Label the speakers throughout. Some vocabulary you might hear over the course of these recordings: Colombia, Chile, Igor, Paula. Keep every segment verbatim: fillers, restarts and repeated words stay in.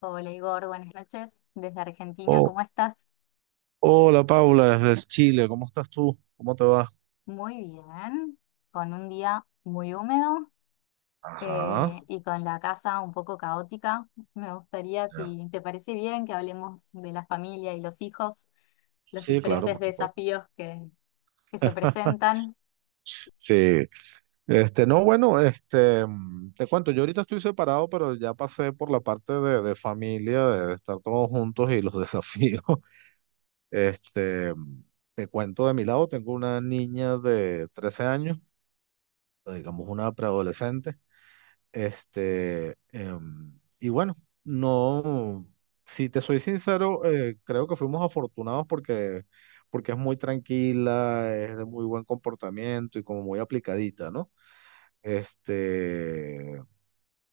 Speaker 1: Hola Igor, buenas noches desde Argentina.
Speaker 2: Oh,
Speaker 1: ¿Cómo estás?
Speaker 2: hola Paula, desde Chile, ¿cómo estás tú? ¿Cómo te va?
Speaker 1: Muy bien, con un día muy húmedo
Speaker 2: Ajá,
Speaker 1: eh, y con la casa un poco caótica. Me gustaría,
Speaker 2: ya.
Speaker 1: si te parece bien, que hablemos de la familia y los hijos, los
Speaker 2: Sí, claro,
Speaker 1: diferentes
Speaker 2: por supuesto.
Speaker 1: desafíos que, que se presentan.
Speaker 2: Sí, este, no, bueno, este, mm, te cuento, yo ahorita estoy separado, pero ya pasé por la parte de, de familia, de, de estar todos juntos y los desafíos. Este, mm, te cuento de mi lado, tengo una niña de trece años, digamos una preadolescente. Este, em, y bueno, no, si te soy sincero, eh, creo que fuimos afortunados porque, porque es muy tranquila, es de muy buen comportamiento y como muy aplicadita, ¿no? Este,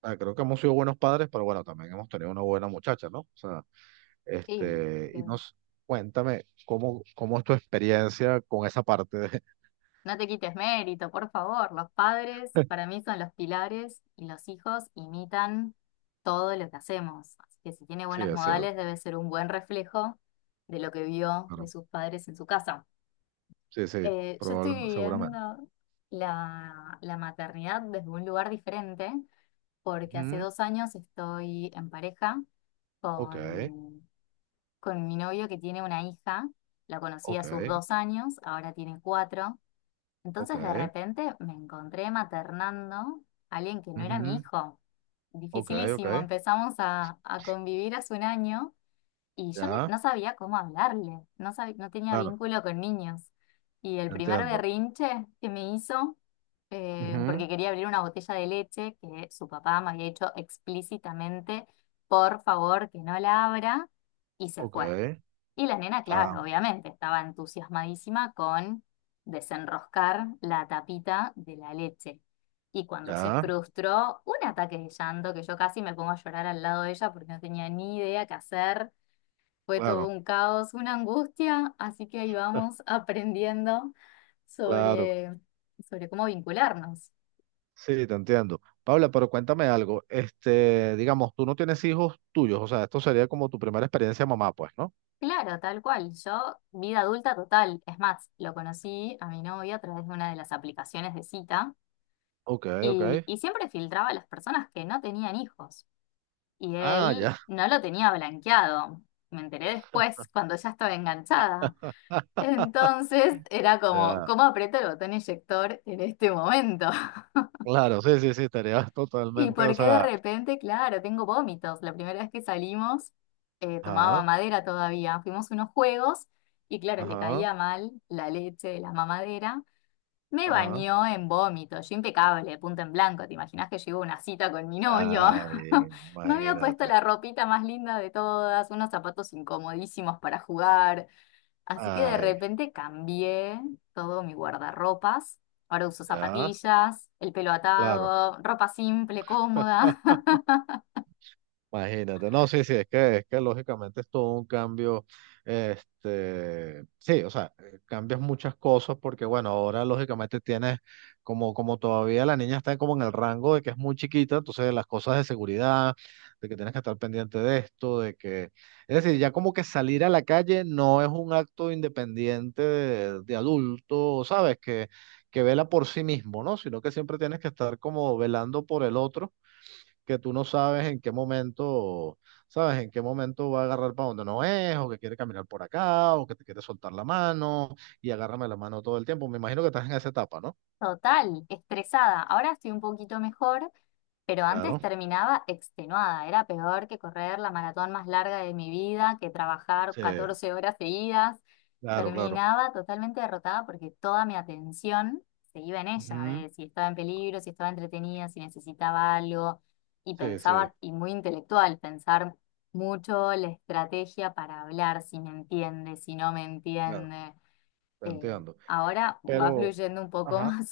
Speaker 2: ah, creo que hemos sido buenos padres, pero bueno, también hemos tenido una buena muchacha, ¿no? O sea,
Speaker 1: Sí,
Speaker 2: este, y nos, cuéntame, ¿cómo, cómo es tu experiencia con esa parte de...
Speaker 1: no te quites mérito, por favor. Los padres para mí son los pilares y los hijos imitan todo lo que hacemos. Así que si tiene
Speaker 2: Sí,
Speaker 1: buenos
Speaker 2: es cierto,
Speaker 1: modales debe ser un buen reflejo de lo que vio de
Speaker 2: claro.
Speaker 1: sus padres en su casa.
Speaker 2: Sí, sí,
Speaker 1: Eh, yo estoy
Speaker 2: probablemente, seguramente.
Speaker 1: viviendo la, la maternidad desde un lugar diferente porque hace
Speaker 2: Ujú,
Speaker 1: dos años estoy en pareja
Speaker 2: ok.
Speaker 1: con, con mi novio que tiene una hija. La conocí a
Speaker 2: Ok,
Speaker 1: sus dos años, ahora tiene cuatro.
Speaker 2: ok,
Speaker 1: Entonces de repente me encontré maternando a alguien que no era mi
Speaker 2: ujú,
Speaker 1: hijo.
Speaker 2: ok, ok,
Speaker 1: Dificilísimo, empezamos a, a convivir hace un año y yo ni-
Speaker 2: ya,
Speaker 1: no sabía cómo hablarle, no sab- no tenía
Speaker 2: claro,
Speaker 1: vínculo con niños. Y el primer
Speaker 2: entiendo.
Speaker 1: berrinche que me hizo, eh,
Speaker 2: Ujú,
Speaker 1: porque quería abrir una botella de leche que su papá me había dicho explícitamente, por favor, que no la abra, y se
Speaker 2: ok,
Speaker 1: fue. Y la nena,
Speaker 2: ah,
Speaker 1: claro, obviamente, estaba entusiasmadísima con desenroscar la tapita de la leche. Y cuando se
Speaker 2: ya,
Speaker 1: frustró, un ataque de llanto que yo casi me pongo a llorar al lado de ella porque no tenía ni idea qué hacer. Fue todo
Speaker 2: claro,
Speaker 1: un caos, una angustia, así que ahí vamos aprendiendo
Speaker 2: claro,
Speaker 1: sobre, sobre cómo vincularnos.
Speaker 2: sí, te entiendo. Paula, pero cuéntame algo, este, digamos, tú no tienes hijos tuyos, o sea, esto sería como tu primera experiencia mamá, pues, ¿no?
Speaker 1: Claro, tal cual. Yo, vida adulta total. Es más, lo conocí a mi novia a través de una de las aplicaciones de cita.
Speaker 2: Ok, ok,
Speaker 1: Y, y siempre filtraba a las personas que no tenían hijos. Y
Speaker 2: ah,
Speaker 1: él
Speaker 2: ya,
Speaker 1: no lo tenía blanqueado. Me enteré después, cuando ya estaba enganchada. Entonces era como,
Speaker 2: ya,
Speaker 1: ¿cómo aprieto el botón eyector en este momento?
Speaker 2: claro, sí, sí, sí, estaría
Speaker 1: ¿Y
Speaker 2: totalmente, o
Speaker 1: por qué de
Speaker 2: sea,
Speaker 1: repente, claro, tengo vómitos? La primera vez que salimos, eh, tomaba
Speaker 2: ajá,
Speaker 1: mamadera todavía. Fuimos a unos juegos y claro, le
Speaker 2: ajá,
Speaker 1: caía mal la leche de la mamadera. Me
Speaker 2: ajá,
Speaker 1: bañó en vómito, yo impecable, punto en blanco. ¿Te imaginas que yo iba a una cita con mi novio?
Speaker 2: ay,
Speaker 1: Me había puesto
Speaker 2: imagínate,
Speaker 1: la ropita más linda de todas, unos zapatos incomodísimos para jugar. Así que de
Speaker 2: ay,
Speaker 1: repente cambié todo mi guardarropas. Ahora uso
Speaker 2: ya,
Speaker 1: zapatillas, el pelo
Speaker 2: claro.
Speaker 1: atado, ropa simple, cómoda.
Speaker 2: Imagínate, no, sí, sí, es que, es que lógicamente es todo un cambio, este, sí, o sea, eh, cambias muchas cosas porque, bueno, ahora lógicamente tienes, como, como todavía la niña está como en el rango de que es muy chiquita, entonces las cosas de seguridad, de que tienes que estar pendiente de esto, de que, es decir, ya como que salir a la calle no es un acto independiente de, de adulto, ¿sabes? Que, que vela por sí mismo, ¿no? Sino que siempre tienes que estar como velando por el otro que tú no sabes en qué momento, sabes en qué momento va a agarrar para donde no es, o que quiere caminar por acá, o que te quiere soltar la mano y agárrame la mano todo el tiempo. Me imagino que estás en esa etapa, ¿no?
Speaker 1: Total, estresada. Ahora estoy un poquito mejor. Pero antes
Speaker 2: Claro,
Speaker 1: terminaba extenuada, era peor que correr la maratón más larga de mi vida, que trabajar
Speaker 2: sí,
Speaker 1: catorce horas seguidas.
Speaker 2: claro, claro.
Speaker 1: Terminaba totalmente derrotada porque toda mi atención se iba en ella,
Speaker 2: Ujú,
Speaker 1: de si estaba en peligro, si estaba entretenida, si necesitaba algo. Y
Speaker 2: sí, sí,
Speaker 1: pensaba, y muy intelectual, pensar mucho la estrategia para hablar, si me entiende, si no me
Speaker 2: claro,
Speaker 1: entiende.
Speaker 2: te
Speaker 1: Eh,
Speaker 2: entiendo.
Speaker 1: ahora va
Speaker 2: Pero,
Speaker 1: fluyendo un poco
Speaker 2: ajá,
Speaker 1: más.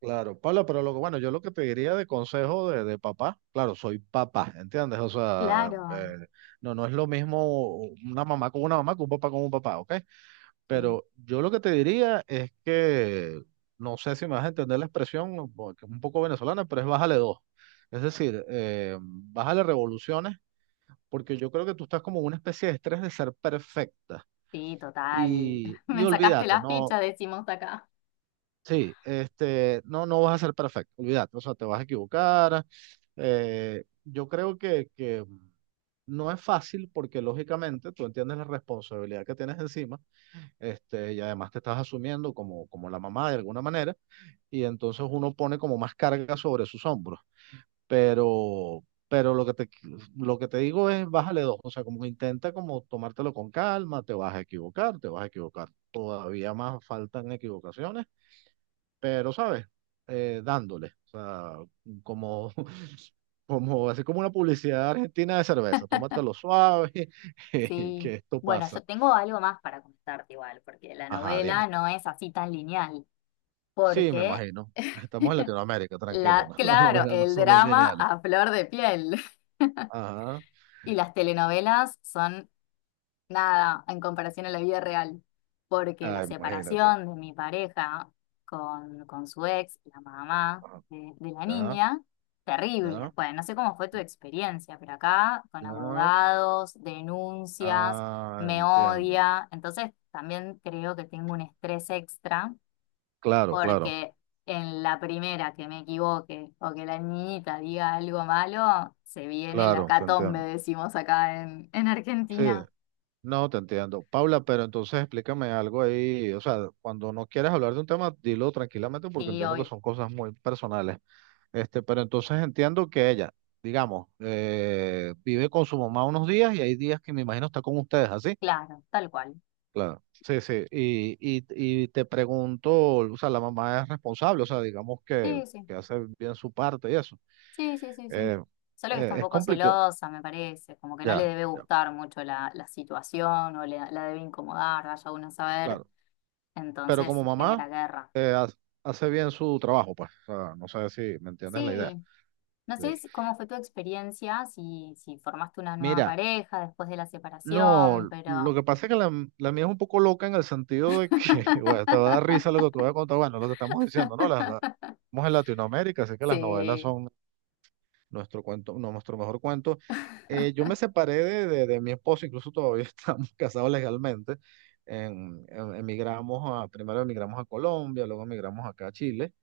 Speaker 2: claro, Pablo, pero lo que, bueno, yo lo que te diría de consejo de, de papá, claro, soy papá, ¿entiendes? O sea,
Speaker 1: Claro,
Speaker 2: eh, no, no es lo mismo una mamá con una mamá que un papá con un papá, ¿ok?
Speaker 1: sí.
Speaker 2: Pero yo lo que te diría es que, no sé si me vas a entender la expresión, porque es un poco venezolana, pero es bájale dos. Es decir, eh, bájale revoluciones, porque yo creo que tú estás como en una especie de estrés de ser perfecta.
Speaker 1: Sí, total.
Speaker 2: Y, y
Speaker 1: Me sacaste
Speaker 2: olvídate,
Speaker 1: la
Speaker 2: no,
Speaker 1: fecha, decimos acá.
Speaker 2: sí, este, no, no vas a ser perfecto, olvídate, o sea, te vas a equivocar. eh, yo creo que, que no es fácil porque lógicamente tú entiendes la responsabilidad que tienes encima este, y además te estás asumiendo como, como la mamá de alguna manera, y entonces uno pone como más carga sobre sus hombros. Pero, pero lo que te, lo que te digo es bájale dos, o sea, como que intenta como tomártelo con calma, te vas a equivocar, te vas a equivocar, todavía más faltan equivocaciones, pero sabes, eh, dándole, o sea, como... Como, así como una publicidad argentina de cerveza, tómatelo suave,
Speaker 1: Sí.
Speaker 2: que esto
Speaker 1: Bueno, yo
Speaker 2: pasa.
Speaker 1: tengo algo más para contarte igual, porque la
Speaker 2: Ajá,
Speaker 1: novela
Speaker 2: dime.
Speaker 1: no es así tan lineal,
Speaker 2: Sí, me
Speaker 1: porque
Speaker 2: imagino. Estamos en Latinoamérica, tranquilo,
Speaker 1: la,
Speaker 2: ¿no? Las
Speaker 1: claro,
Speaker 2: novelas no
Speaker 1: el
Speaker 2: son
Speaker 1: drama
Speaker 2: lineales.
Speaker 1: a flor de piel
Speaker 2: Ajá.
Speaker 1: y las telenovelas son nada en comparación a la vida real, porque la
Speaker 2: Ah, imagínate.
Speaker 1: separación de mi pareja con, con su ex, la mamá
Speaker 2: Ajá.
Speaker 1: de, de la
Speaker 2: Ya,
Speaker 1: niña, terrible.
Speaker 2: ya,
Speaker 1: Bueno, no sé cómo fue tu experiencia, pero acá con
Speaker 2: ya.
Speaker 1: abogados, denuncias,
Speaker 2: Ah,
Speaker 1: me
Speaker 2: entiendo. Ya.
Speaker 1: odia, entonces también creo que tengo un estrés extra,
Speaker 2: Claro, claro,
Speaker 1: porque en la primera que me equivoque o que la niñita diga algo malo, se viene la
Speaker 2: claro, te
Speaker 1: catombe,
Speaker 2: entiendo.
Speaker 1: decimos acá en, en
Speaker 2: Sí,
Speaker 1: Argentina.
Speaker 2: no, te entiendo. Paula, pero entonces explícame algo ahí. O sea, cuando no quieres hablar de un tema, dilo tranquilamente porque
Speaker 1: Sí,
Speaker 2: entiendo que
Speaker 1: obvio.
Speaker 2: son cosas muy personales. Este, pero entonces entiendo que ella, digamos, eh, vive con su mamá unos días y hay días que me imagino está con ustedes, ¿así?
Speaker 1: Claro, tal cual.
Speaker 2: Claro, sí, sí. Y, y, y te pregunto, o sea, la mamá es responsable, o sea, digamos que,
Speaker 1: Sí, sí,
Speaker 2: que hace bien su parte y eso.
Speaker 1: sí, sí, sí, sí.
Speaker 2: Eh,
Speaker 1: Solo que está
Speaker 2: eh,
Speaker 1: un
Speaker 2: es
Speaker 1: poco
Speaker 2: complicado,
Speaker 1: celosa, me parece, como que no le
Speaker 2: ya,
Speaker 1: debe
Speaker 2: ya,
Speaker 1: gustar mucho la, la situación o le- la debe incomodar, vaya uno a saber,
Speaker 2: claro. Pero
Speaker 1: entonces
Speaker 2: como
Speaker 1: genera
Speaker 2: mamá,
Speaker 1: guerra.
Speaker 2: eh, ha- hace bien su trabajo, pues. O sea, no sé si me entiendes la idea.
Speaker 1: Sí, no
Speaker 2: Sí.
Speaker 1: sé si, cómo fue tu experiencia, si, si formaste una nueva
Speaker 2: Mira,
Speaker 1: pareja después de la
Speaker 2: no,
Speaker 1: separación,
Speaker 2: lo
Speaker 1: pero…
Speaker 2: que pasa es que la, la mía es un poco loca en el sentido de que, bueno, te va a dar risa lo que te voy a contar, bueno, lo que estamos diciendo, ¿no? Las, las, estamos en Latinoamérica, así que las novelas
Speaker 1: Sí,
Speaker 2: son nuestro cuento, no, nuestro mejor cuento. Eh, yo me separé de, de, de mi esposo, incluso todavía estamos casados legalmente. En- en- emigramos a, primero emigramos a Colombia, luego emigramos acá a Chile.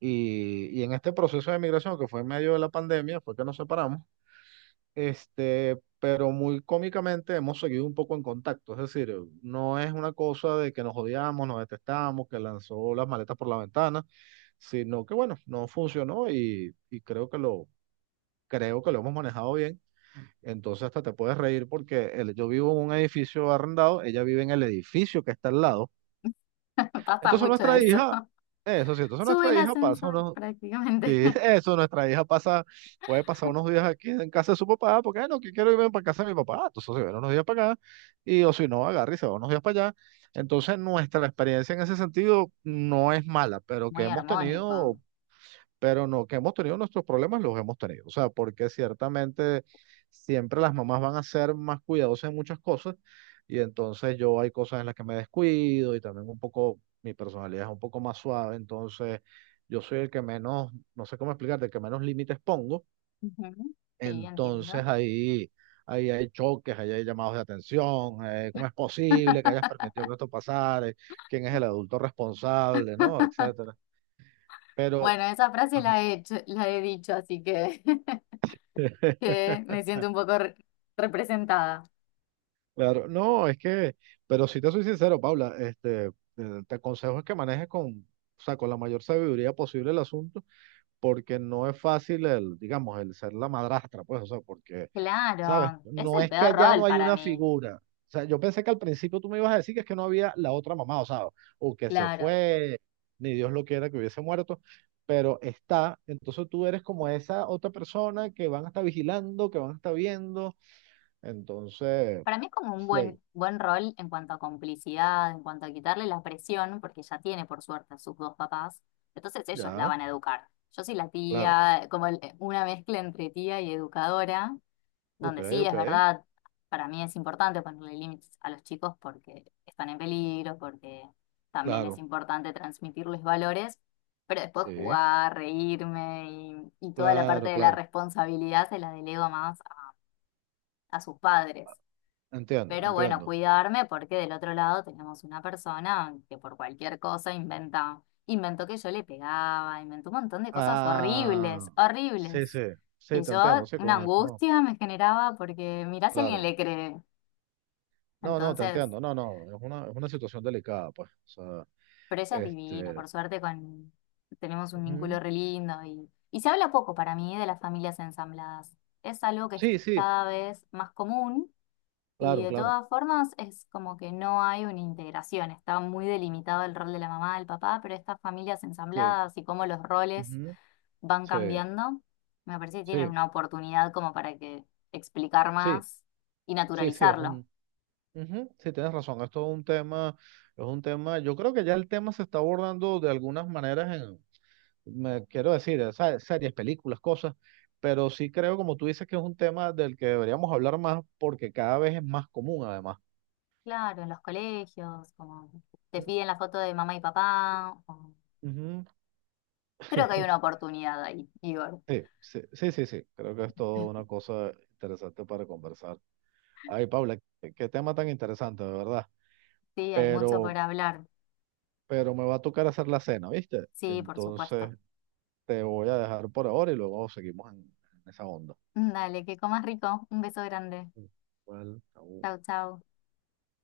Speaker 2: Y, y en este proceso de emigración, que fue en medio de la pandemia, fue que nos separamos. Este, pero muy cómicamente hemos seguido un poco en contacto. Es decir, no es una cosa de que nos odiamos, nos detestamos, que lanzó las maletas por la ventana, sino que bueno, no funcionó y, y creo que lo, creo que lo hemos manejado bien. Entonces hasta te puedes reír porque el- yo vivo en un edificio arrendado, ella vive en el edificio que está al lado.
Speaker 1: pasa
Speaker 2: Entonces
Speaker 1: mucho
Speaker 2: nuestra
Speaker 1: eso.
Speaker 2: hija, eso sí, entonces
Speaker 1: Sube el
Speaker 2: nuestra hija pasa
Speaker 1: ascensor
Speaker 2: unos,
Speaker 1: prácticamente.
Speaker 2: sí, eso, nuestra hija pasa, puede pasar unos días aquí en casa de su papá, porque "Ah, no, que quiero irme para casa de mi papá. Ah, entonces se viene unos días para acá y o si no, agarra y se va unos días para allá. Entonces nuestra experiencia en ese sentido no es mala, pero que
Speaker 1: Muy
Speaker 2: hemos tenido
Speaker 1: armónico.
Speaker 2: pero no, que hemos tenido nuestros problemas, los hemos tenido. O sea, porque ciertamente siempre las mamás van a ser más cuidadosas en muchas cosas y entonces yo hay cosas en las que me descuido y también un poco, mi personalidad es un poco más suave, entonces yo soy el que menos, no sé cómo explicarte, el que menos límites pongo,
Speaker 1: Ujú. Sí, entiendo.
Speaker 2: entonces ahí... Ahí hay choques, ahí hay llamados de atención, eh, cómo es posible que hayas permitido que esto pasara, Eh, quién es el adulto responsable, ¿no? Etcétera. Pero,
Speaker 1: Bueno, esa frase
Speaker 2: ajá.
Speaker 1: la he hecho- la he dicho, así que, que me siento un poco re- representada.
Speaker 2: Claro, no, es que, pero si te soy sincero, Paula, este, eh, te aconsejo es que manejes con, o sea, con la mayor sabiduría posible el asunto, porque no es fácil el, digamos, el ser la madrastra, pues, o sea, porque, ¿sabes?
Speaker 1: Claro, es
Speaker 2: No
Speaker 1: el
Speaker 2: es que
Speaker 1: peor
Speaker 2: allá
Speaker 1: rol
Speaker 2: no hay
Speaker 1: para
Speaker 2: una
Speaker 1: mí.
Speaker 2: figura. O sea, yo pensé que al principio tú me ibas a decir que es que no había la otra mamá, o sea, o que se
Speaker 1: Claro,
Speaker 2: fue, ni Dios lo quiera que hubiese muerto, pero está, entonces tú eres como esa otra persona que van a estar vigilando, que van a estar viendo, entonces...
Speaker 1: para mí es como un
Speaker 2: Sí,
Speaker 1: buen, buen rol en cuanto a complicidad, en cuanto a quitarle la presión, porque ya tiene por suerte a sus dos papás, entonces ellos la
Speaker 2: ya,
Speaker 1: van a educar. Yo soy la
Speaker 2: claro.
Speaker 1: tía, como el- una mezcla entre tía y educadora,
Speaker 2: Ok,
Speaker 1: donde sí
Speaker 2: ok.
Speaker 1: es verdad, para mí es importante ponerle límites a los chicos porque están en peligro, porque también es
Speaker 2: Claro,
Speaker 1: importante transmitirles valores, pero después
Speaker 2: sí.
Speaker 1: jugar, reírme y, y toda la parte
Speaker 2: Claro,
Speaker 1: de la
Speaker 2: claro.
Speaker 1: responsabilidad se la delego más a, a sus padres.
Speaker 2: Entiendo,
Speaker 1: Pero bueno,
Speaker 2: entiendo.
Speaker 1: cuidarme porque del otro lado tenemos una persona que por cualquier cosa inventa, inventó que yo le pegaba, inventó un montón de cosas horribles,
Speaker 2: Ah, sí, sí.
Speaker 1: horribles,
Speaker 2: Sí,
Speaker 1: que
Speaker 2: te entiendo,
Speaker 1: yo
Speaker 2: sí,
Speaker 1: una
Speaker 2: con eso. No,
Speaker 1: angustia me generaba porque mirá si alguien
Speaker 2: claro.
Speaker 1: le cree.
Speaker 2: No, no, te
Speaker 1: Entonces,
Speaker 2: entiendo. No, no. Es una, es una situación delicada, pues. O sea,
Speaker 1: pero ella es divina,
Speaker 2: este.
Speaker 1: por suerte con, tenemos un
Speaker 2: Ujú.
Speaker 1: vínculo re lindo y, y se habla poco para mí de las familias ensambladas. Es algo que es
Speaker 2: Sí, sí.
Speaker 1: cada vez más común. Y
Speaker 2: Claro,
Speaker 1: de
Speaker 2: claro.
Speaker 1: todas formas es como que no hay una integración, está muy delimitado el rol de la mamá, del papá, pero estas familias
Speaker 2: Sí.
Speaker 1: ensambladas y cómo los roles
Speaker 2: Ujú,
Speaker 1: van
Speaker 2: sí,
Speaker 1: cambiando, me parece que tienen
Speaker 2: sí,
Speaker 1: una oportunidad como para que explicar
Speaker 2: sí.
Speaker 1: más y
Speaker 2: Sí, sí, es
Speaker 1: naturalizarlo.
Speaker 2: un. Ujú, sí, tienes razón. Esto es un tema. Es un tema. Yo creo que ya el tema se está abordando de algunas maneras me quiero decir, eh, sa- series, películas, cosas, pero sí creo, como tú dices, que es un tema del que deberíamos hablar más porque cada vez es más común, además.
Speaker 1: Claro, en los colegios, como te
Speaker 2: Mm,
Speaker 1: piden la foto de mamá y papá, o-
Speaker 2: ujú.
Speaker 1: creo que hay una oportunidad ahí, Igor.
Speaker 2: Sí, sí, sí, sí, sí, creo que es toda una cosa interesante para conversar. Ay, Paula, qué, qué tema tan interesante, de verdad.
Speaker 1: Sí, hay mucho
Speaker 2: Pero,
Speaker 1: por hablar.
Speaker 2: pero me va a tocar hacer la cena, ¿viste?
Speaker 1: Sí, por
Speaker 2: Entonces
Speaker 1: supuesto.
Speaker 2: te voy a dejar por ahora y luego seguimos en, en esa onda.
Speaker 1: Dale, que comas rico. Un beso grande.
Speaker 2: Igual, chao.
Speaker 1: Chau, chau.